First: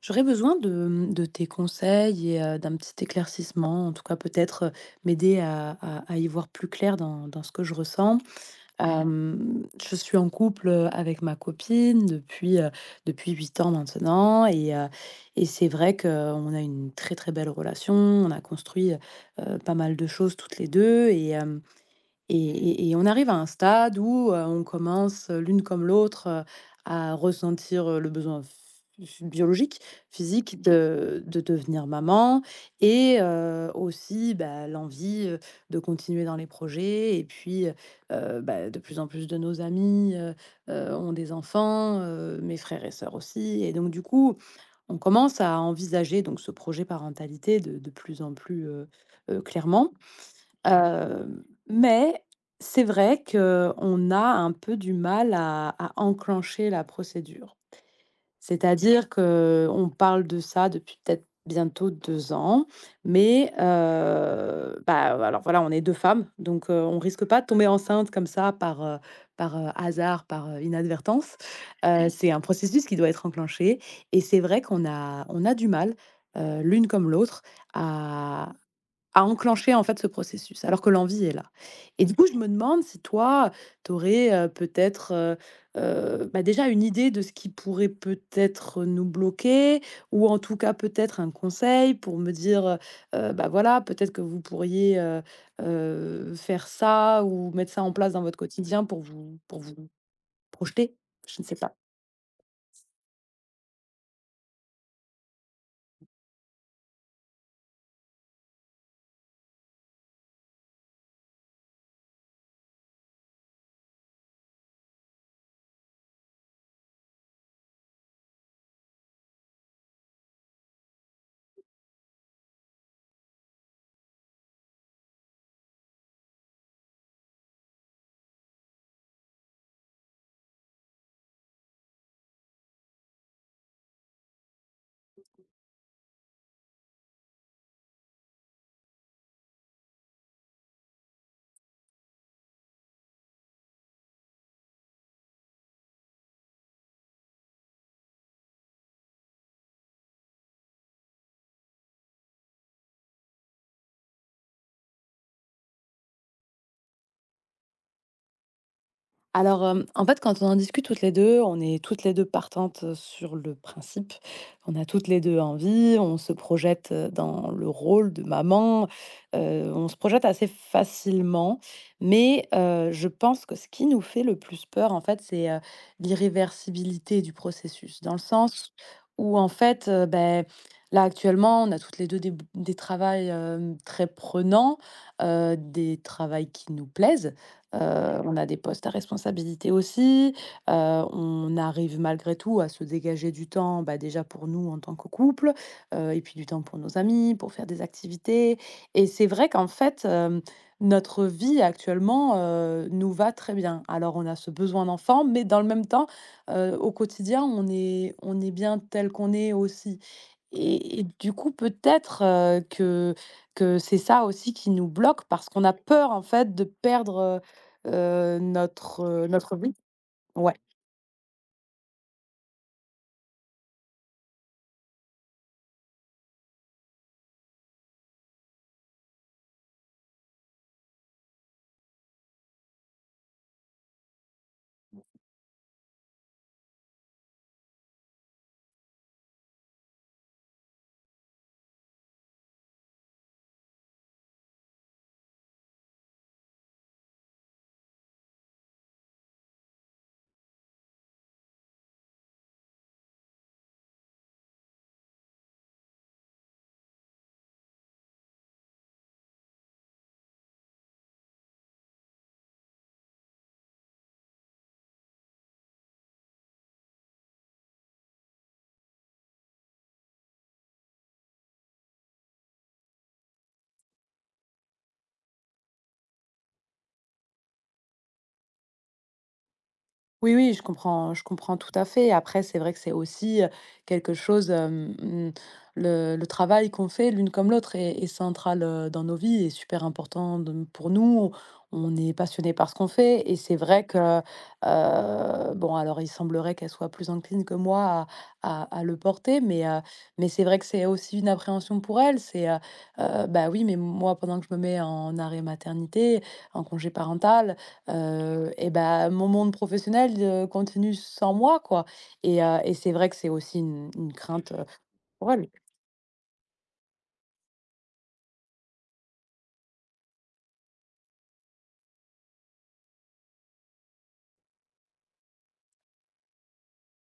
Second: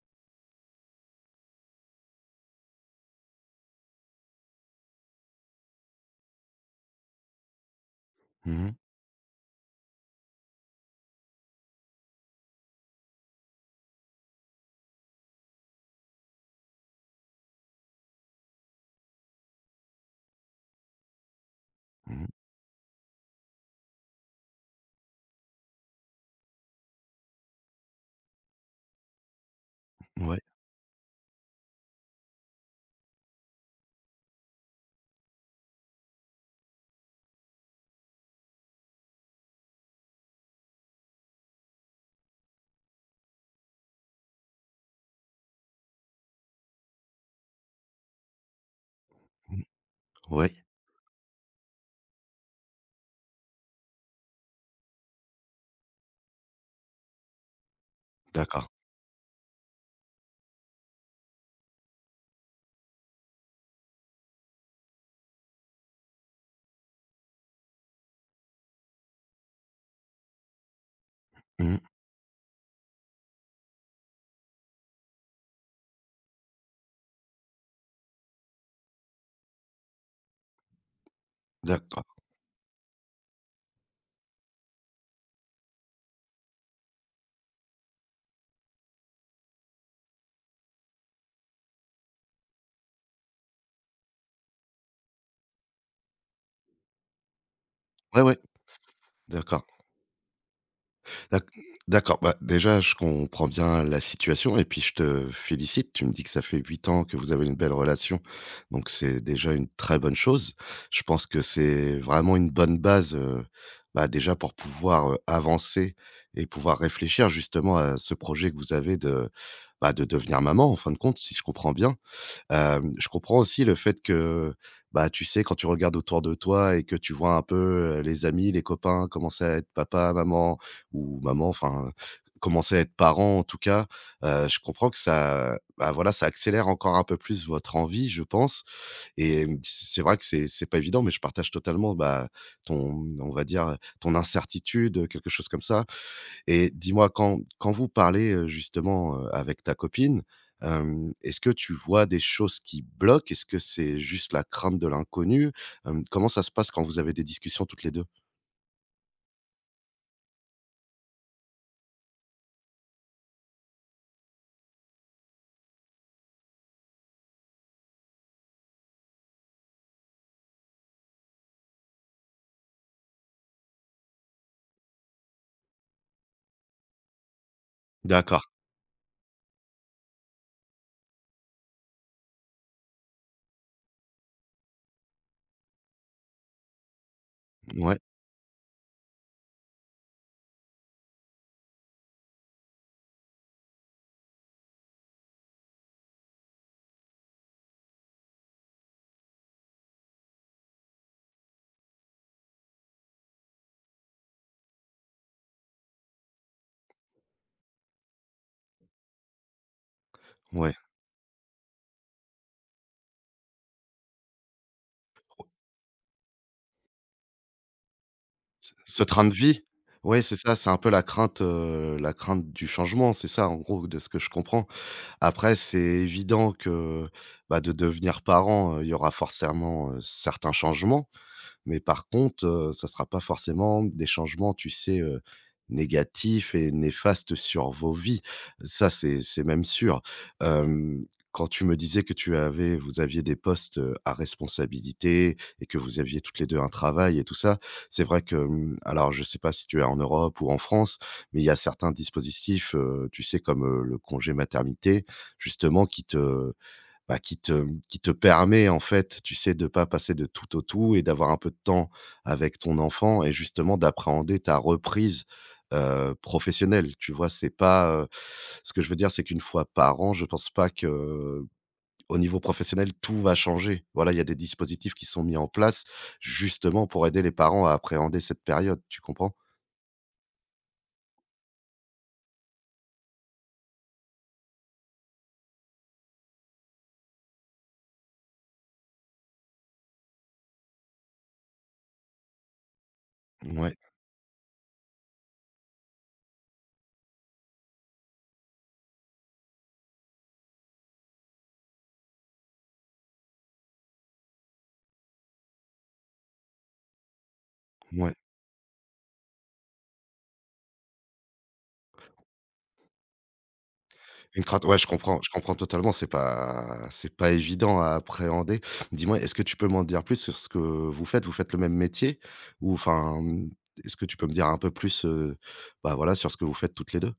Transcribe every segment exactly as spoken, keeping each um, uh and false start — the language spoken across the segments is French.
J'aurais besoin de, de tes conseils et euh, d'un petit éclaircissement, en tout cas peut-être euh, m'aider à, à- à y voir plus clair dans, dans ce que je ressens. Mmh mh. Mhm. Euh, je suis en couple euh, avec ma copine depuis, euh, depuis huit ans maintenant et, euh, et c'est vrai qu'on a une très très belle relation. On a construit euh, pas mal de choses toutes les deux, Mmh. et et et on arrive à un stade où, heu, on commence, heu, l'une comme l'autre, heu, à ressentir, heu, le besoin phy phy biologique, Ouais. physique de de devenir maman, et heu, aussi, bah, l'envie, heu, de continuer dans les projets. Et puis, heu bah, de plus en plus de nos amis, heu heu, ont des enfants, heu, mes frères et sœurs aussi, et donc du coup, on commence à envisager donc ce projet parentalité de de plus en plus, heu heu, Mmh. clairement. Ouais. Hem, mais c'est vrai qu'on a un peu du mal à à enclencher la procédure. D'accord. C'est-à-dire qu'on parle de ça depuis peut-être bientôt deux ans, mais heu, bah, alors voilà, on est deux femmes, donc heu, on risque pas de tomber enceinte comme ça par, heu, par, heu, hasard, par, heu, inadvertance. Mmh. Heu, Mmh. C'est un processus qui doit être enclenché, et c'est vrai qu'on a on a du mal, heu, l'une comme l'autre, à à enclencher, en fait, ce processus, alors que l'envie est là. Et D'accord. du coup, je me demande si toi, tu aurais, peut-être, heu heu, bah, déjà une idée de ce qui pourrait peut-être nous bloquer, ou en tout cas, peut-être un conseil pour me dire, heu bah, voilà, peut-être que vous pourriez, heu heu, faire ça ou mettre ça en place dans Ouais, votre ouais. quotidien pour vous pour D'accord. vous projeter? Je D'ac ne sais pas. d'accord. Bah, déjà, je comprends bien la situation et puis je te félicite. Tu me dis que ça fait huit ans que vous avez une belle relation, donc c'est déjà une très bonne chose. Je pense que c'est vraiment une bonne base, heu, bah, déjà pour pouvoir, heu, avancer et pouvoir réfléchir justement à ce projet que vous avez de, bah, de devenir maman en fin de compte, si je comprends bien. Hem, je comprends aussi le fait que, bah, tu sais, quand tu regardes autour de toi et que tu vois un peu, heu, les amis, les copains commencer à être papa, maman ou maman, enfin, commencer à être parent en tout cas, heu, je comprends que ça, bah, voilà, ça accélère encore un peu plus votre envie, je pense. Et mmh, c c'est vrai que c'est c'est pas évident, mais je partage totalement, bah, ton, on va dire, ton incertitude, quelque chose comme ça. Et dis-moi, quand quand vous parlez, heu, justement, heu, avec ta copine, hem, est-ce que tu vois des choses qui bloquent? Est-ce que c'est juste la crainte de l'inconnu? Hem, comment ça se passe quand vous avez des discussions toutes les deux? Alors, hem, en fait, quand on en discute toutes les deux, on est toutes les deux partantes, heu, sur le principe. On a toutes les deux envie, on se projette, heu, dans le rôle de maman, heu, on se projette assez facilement. Mais, heu, je pense que ce qui nous fait le plus peur, en fait, c'est, heu, l'irréversibilité du processus. Dans le D'accord, sens où, en fait, heu, beh, là, actuellement, on a toutes les deux des b des travails, hem, très prenants, heu, des travails qui nous plaisent. Heu, ouais, on a des postes à responsabilité aussi, heu, on arrive malgré tout à se dégager du temps, bah, déjà pour nous en tant que couple, heu et puis du temps pour nos amis, pour faire des activités. Et c'est vrai qu'en fait, hem, notre vie actuellement, heu, nous va très bien. Alors on a ce besoin d'enfant, mais dans le même temps, heu, au quotidien, on est on est bien tel qu'on est aussi, ouais. et et du coup peut-être, heu, que que c'est ça aussi qui nous bloque parce qu'on a peur en fait de perdre, Heu, Ce notre, ce train heu, de notre vie? vie. Ouais, c'est Ouais. ça, c'est un peu la crainte, heu, la crainte du changement, c'est ça, en gros, de ce que je comprends. Après, c'est évident que, bah, de devenir parent, heu, il y aura forcément, heu, certains changements. Mais par contre, heu, ça ne sera pas forcément des changements, tu sais, heu, négatifs et néfastes sur vos vies. Ça, c'est c'est même sûr. Hem, quand tu me disais que tu avais, vous aviez des postes, heu, à responsabilité et que vous aviez toutes les deux un travail et tout ça, c'est vrai que, mmh, alors je ne sais pas si tu es en Europe ou en France, mais il y a certains dispositifs, heu, tu sais, comme, heu, le congé maternité justement qui te, bah, qui te qui te permet en fait, tu sais, de pas passer de tout au tout et d'avoir un peu de temps avec ton enfant et justement d'appréhender ta reprise, heu, professionnelle. Tu vois? C'est pas, heu ce que je veux dire, c'est qu'une fois par an, je pense pas que au niveau professionnel, tout va changer. Voilà, il y a des dispositifs qui sont mis en place justement pour aider les parents à appréhender cette période, tu comprends? Oui, oui, je comprends je comprends tout à fait. Après, c'est vrai que c'est aussi, heu, quelque chose, hem, mmh, le le travail qu'on fait l'une comme l'autre est est central, heu, dans nos vies, est super important de pour nous. On est passionné par ce qu'on fait. Et c'est Ouais, vrai que, heu, bon, alors il semblerait qu'elle soit plus incline que moi à à à le porter, mais, heu, mais c'est vrai que c'est aussi une appréhension pour elle. C'est, heu, heu, bah, oui, mais moi pendant que je me mets en arrêt maternité, en congé parental, ouais. Heu et ben mon monde professionnel, heu, continue sans moi, quoi, et heu et c'est vrai que c'est aussi une une Une crainte, heu, crainte, ouais, je comprends je pour elle. comprends totalement, c'est pas, c'est pas évident à appréhender. Dis-moi, est-ce que tu peux m'en dire plus sur ce que vous faites? Vous faites le même métier? Ou enfin, mmh, est-ce que tu peux me dire un peu plus, heu, bah, voilà, sur ce que vous faites toutes les deux?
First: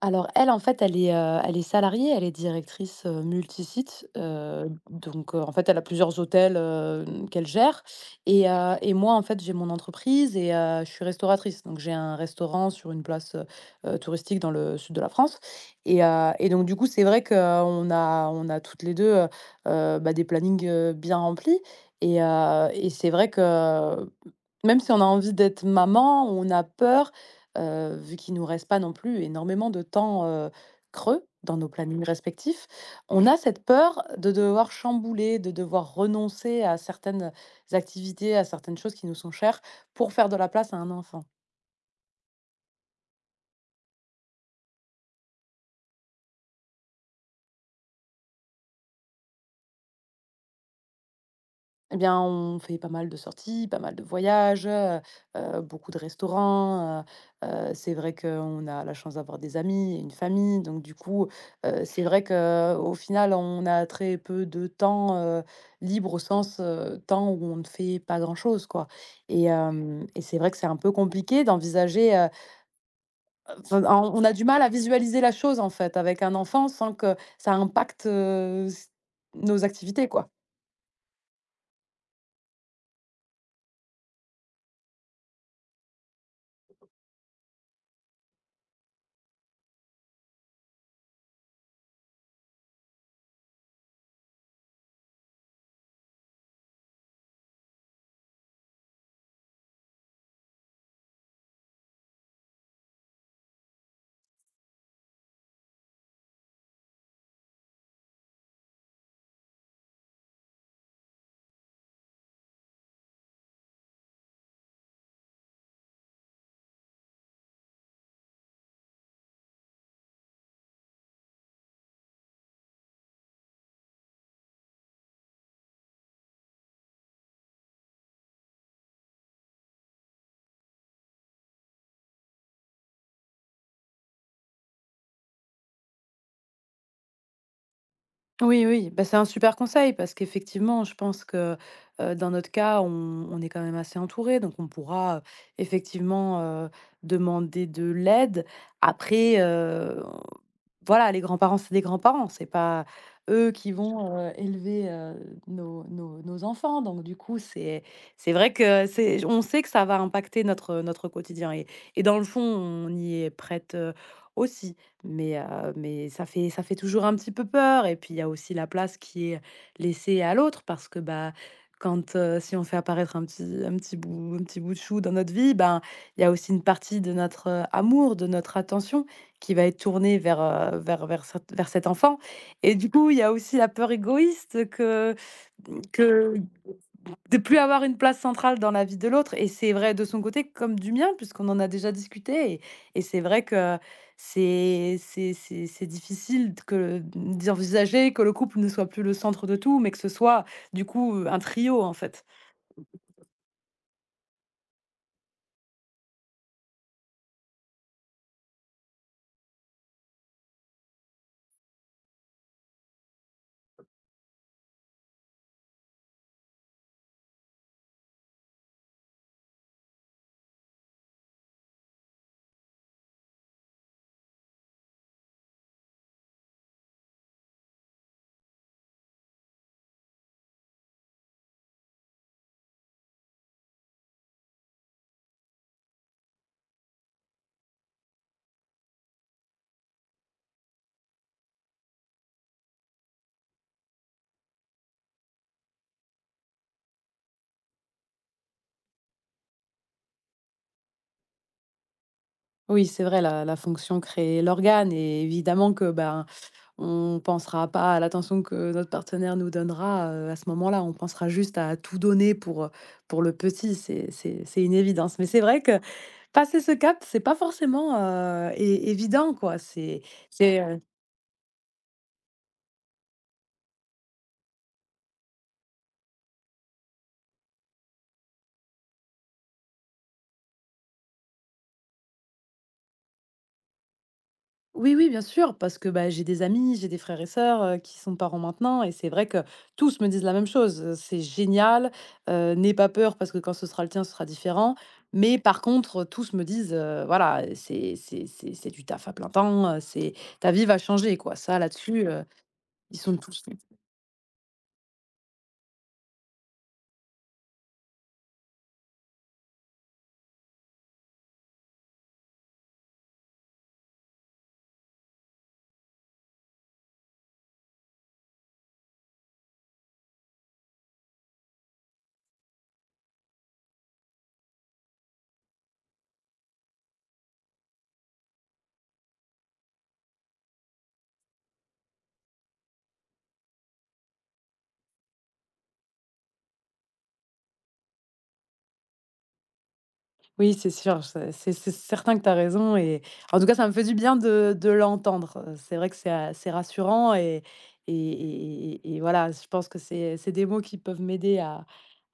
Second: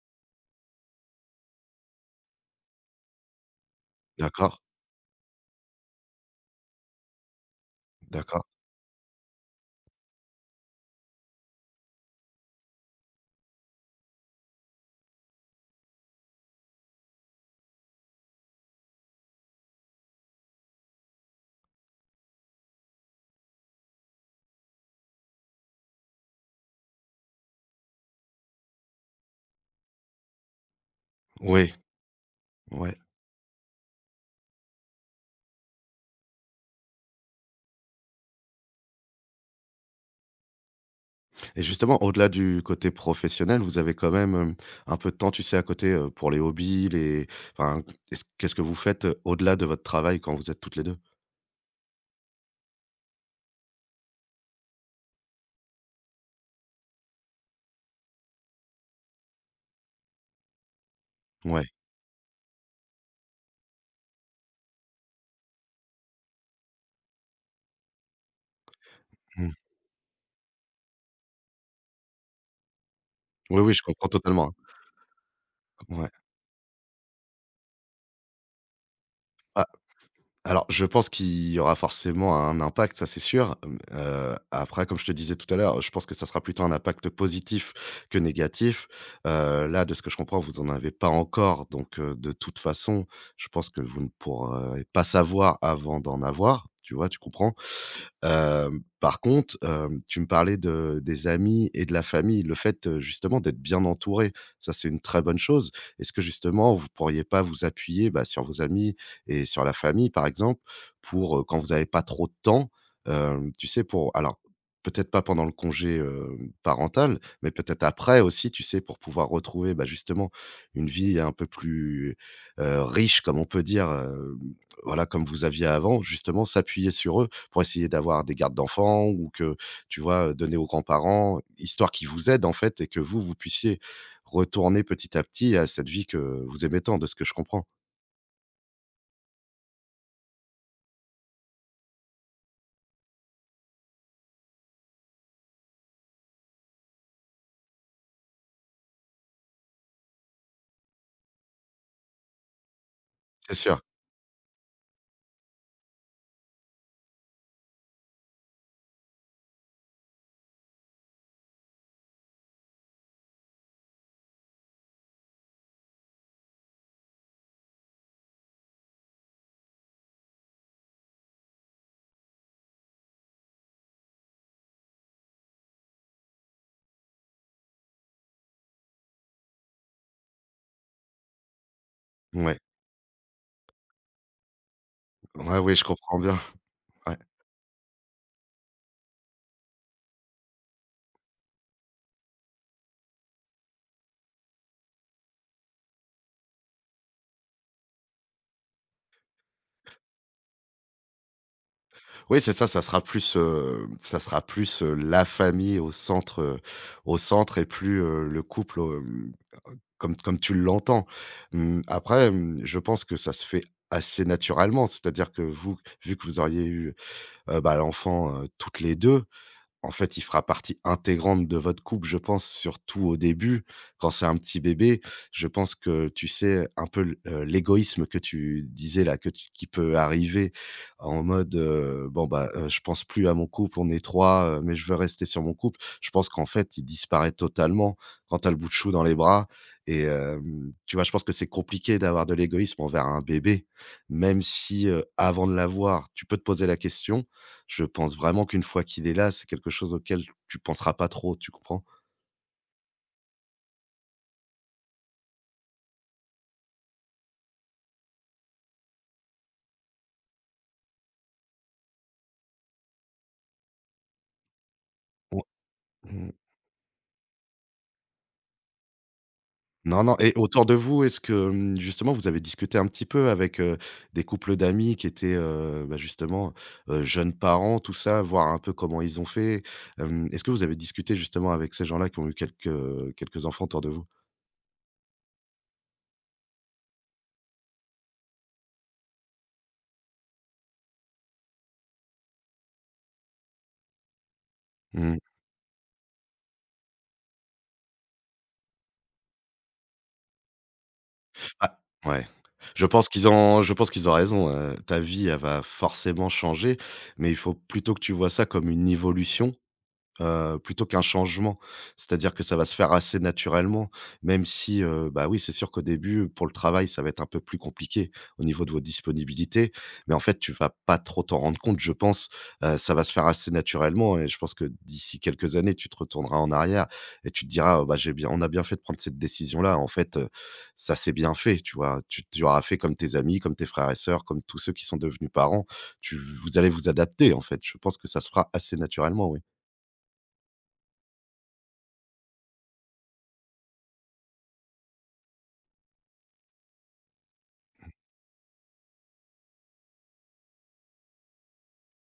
Alors elle, en fait, elle est, heu, elle est salariée, elle est directrice, heu, multi-sites, D'accord, donc heu, en fait, elle a plusieurs hôtels, hem, qu'elle gère, et d'accord. heu et moi, en fait, j'ai mon entreprise, et heu, je suis restauratrice, donc j'ai un restaurant sur une place, heu heu, touristique dans le sud de la France, et heu et donc du coup, c'est vrai qu'on a on a toutes les deux heu heu, bah, des plannings, heu, bien remplis. Et heu et c'est vrai que, même si on a envie d'être maman, on a peur, heu, vu qu'il nous reste pas non plus énormément de temps, heu, creux dans nos Oui, plannings respectifs. ouais. On Oui. a cette peur de devoir chambouler, de devoir renoncer à certaines activités, à certaines choses qui nous sont chères, pour faire de la place à un enfant. Et justement, au-delà du côté professionnel, vous avez quand même, hem, un peu de temps, tu sais, à côté, heu, pour les hobbies, les, enfin, est-ce qu'est-ce que vous faites, heu, au-delà de votre travail quand vous êtes toutes les deux? Eh bien, on fait pas mal de sorties, pas mal de voyages, heu heu, beaucoup de restaurants, heu heu, c'est vrai qu'on a la chance d'avoir des amis et une famille, donc du coup, Ouais, heu, c'est vrai que au final, on a très peu de temps, heu, libre au sens, heu, temps où on ne fait pas grand-chose, quoi. Et mmh. hem et c'est vrai que c'est un peu compliqué d'envisager, heu, Oui, oui, enfin, je comprends en on a du totalement, mal à visualiser la chose, en fait, hein. Ouais. Ah avec un enfant sans que ça impacte, heu, s nos activités, quoi. Alors, je pense qu'il y aura forcément un impact, ça c'est sûr. Hem, après, comme je te disais tout à l'heure, je pense que ça sera plutôt un impact positif que négatif. Heu, là, de ce que je comprends, vous en avez pas encore, donc heu, de toute façon, je pense que vous ne pourrez pas savoir avant d'en avoir, tu vois? Tu comprends? Hem, par contre, hem, tu me parlais de des amis et de la famille. Le fait, heu, justement d'être bien entouré, ça c'est une très bonne chose. Est-ce que justement vous pourriez pas vous appuyer, bah, sur vos amis, et sur la famille, par exemple, pour, heu, quand vous avez pas trop de temps, hem, tu sais, pour, alors peut-être pas pendant le congé, heu, parental, mais peut-être après aussi, tu sais, pour pouvoir retrouver, bah, justement une vie un peu plus, heu, riche, comme on peut dire, hem, voilà, comme vous aviez avant, justement s'appuyer sur eux pour essayer d'avoir des gardes d'enfants ou que, tu vois, donner aux grands-parents, histoire qu'ils vous aident, en fait, et que vous, vous puissiez retourner petit à petit à cette vie que vous aimez tant, de ce que je comprends. Oui, oui, bah, c'est un super conseil parce qu'effectivement, je pense que, heu, dans notre cas, on on est quand même assez entouré, donc on pourra, heu, effectivement, heu, demander de l'aide. Après, heu, voilà, les grands-parents, c'est des grands-parents, c'est pas eux C'est qui sûr, vont, heu, élever, heu, nos nos nos enfants, donc du coup, c'est c'est vrai que c'est on sait que ça va impacter notre, notre quotidien, et et dans le fond, on y est prête, heu, aussi. Mais heu, mais ça fait ça fait toujours un petit peu peur. Et puis il y a aussi la place qui est laissée à l'autre parce que, bah, quand, heu, si on fait apparaître un petit un petit bout un petit bout de chou dans notre vie, ben, il y a aussi une partie de notre, heu, amour, de notre attention qui va être tournée vers, heu, vers vers cet vers cet enfant, ouais. et du coup, il y a aussi la peur égoïste que Ouais, oui, je comprends que bien. Ouais. de plus avoir une place centrale dans la vie de l'autre. Et c'est vrai de son côté comme du mien puisqu'on en a déjà discuté, et et c'est vrai que c'est c'est c'est c'est difficile que d'envisager que le couple ne soit plus le centre de tout, mais que ce soit du coup, un trio, en fait. Oui, c'est ça, ça sera plus, heu, ça sera plus, heu, la famille au centre, heu, au centre et plus, heu, le couple, hem, comme comme tu l'entends. Mmh, après, mmh, je pense que ça se fait assez naturellement, c'est-à-dire que vous, vu que vous auriez eu, heu, bah, l'enfant, heu, toutes les deux. En fait, il fera partie intégrante de votre couple, je pense, surtout au début, quand c'est un petit bébé. Je pense que, tu sais, un peu l- heu, l'égoïsme que tu disais là, que tu qui peut arriver en mode, heu: «Bon, bah, heu, je pense plus à mon couple, on est trois, heu, mais je veux rester sur mon couple». Je pense qu'en fait, il disparaît totalement quand tu as le bout de chou dans les bras et hem, tu vois, je pense que c'est compliqué d'avoir de l'égoïsme envers un bébé, même si, heu, avant de l'avoir, tu peux te poser la question. Je pense vraiment qu'une fois qu'il est là, c'est quelque chose auquel tu penseras pas trop, tu comprends? Oui, c'est vrai, la la fonction crée l'organe, et évidemment que, ben, on pensera pas à l'attention que notre partenaire nous donnera, heu, à ce moment-là. On pensera juste à tout donner pour, pour le petit, c'est c'est c'est une évidence. Mais c'est Ou vrai que mmh. passer ce cap, c'est pas forcément, heu, é évident quoi, c'est Non, non, et c'est, autour de heu vous, est-ce que, mmh, justement, vous avez discuté un petit peu avec, heu, des couples d'amis qui étaient, heu, bah, justement, heu, jeunes parents, tout ça, voir un peu comment ils ont fait? Hem, est-ce que vous avez discuté justement avec ces gens-là qui ont eu quelques, quelques enfants autour de vous? oui, oui, bien sûr, parce que, bah, j'ai des amis, j'ai des frères et sœurs, heu, qui sont parents maintenant, et c'est vrai que tous me disent la même chose, heu: «C'est génial, heu, n'aie pas peur parce que quand ce sera le tien, ce sera différent». Mmh. Mais par contre, tous me disent, heu: «Voilà, c'est c'est c'est c'est du taf à plein temps, heu, c'est ta vie va changer quoi». Ça Ah, là-dessus, heu, ouais. Je ils pense sont qu'ils tous ont Je pense qu'ils ont raison, heu, ta vie, elle va forcément changer, mais il faut plutôt que tu vois ça comme une évolution heu, plutôt qu'un changement. C'est-à-dire que ça va se faire assez naturellement, même si, heu, bah, oui, c'est sûr qu'au début, pour le travail, ça va être un peu plus compliqué au niveau de vos disponibilités. Mais en fait, tu vas pas trop t'en rendre compte, je pense. Heu, ça va se faire assez naturellement et je pense que d'ici quelques années, tu te retourneras en arrière et tu te diras: «Oh, bah, j'ai bien on a bien fait de prendre cette décision-là. En fait, heu, ça s'est bien fait», tu vois? Tu tu auras fait comme tes amis, comme tes frères et sœurs, comme tous ceux qui sont devenus parents. Tu Vous allez vous adapter, en fait. Je pense que ça se fera assez naturellement, oui. oui, c'est sûr, c'est c'est c'est certain que tu as raison. Et en tout cas, ça me fait du bien de de l'entendre. Heu, c'est vrai que c'est a c'est rassurant, et et et et et voilà, je pense que c'est c'est des mots qui peuvent m'aider à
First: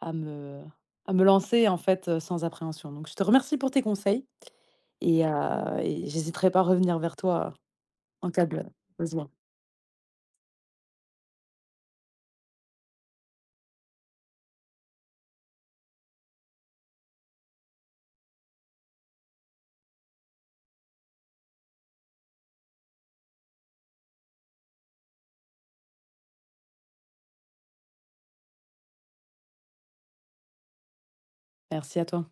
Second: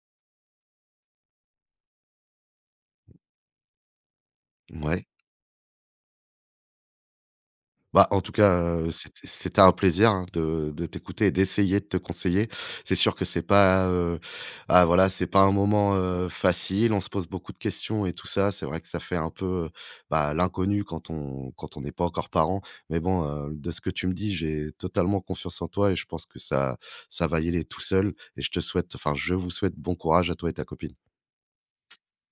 à me à me lancer, en fait, heu, sans appréhension. Donc je te remercie pour tes conseils, Mouais. et heu et j'hésiterai pas à revenir vers toi Bah, en en tout cas de cas, heu, c'était besoin. c'était un plaisir, hein, de de t'écouter et d'essayer de te conseiller. C'est sûr que c'est pas, heu, ah voilà, c'est pas un moment, heu, facile. On se pose beaucoup de questions et tout ça. C'est vrai que ça fait un peu, heu, bah, l'inconnu quand on quand on n'est pas encore parent. Mais bon, heu, de ce que tu me dis, j'ai totalement confiance en toi et je pense que ça ça va y aller tout seul et je te souhaite, enfin, je vous souhaite bon courage à toi et ta copine. Merci à toi.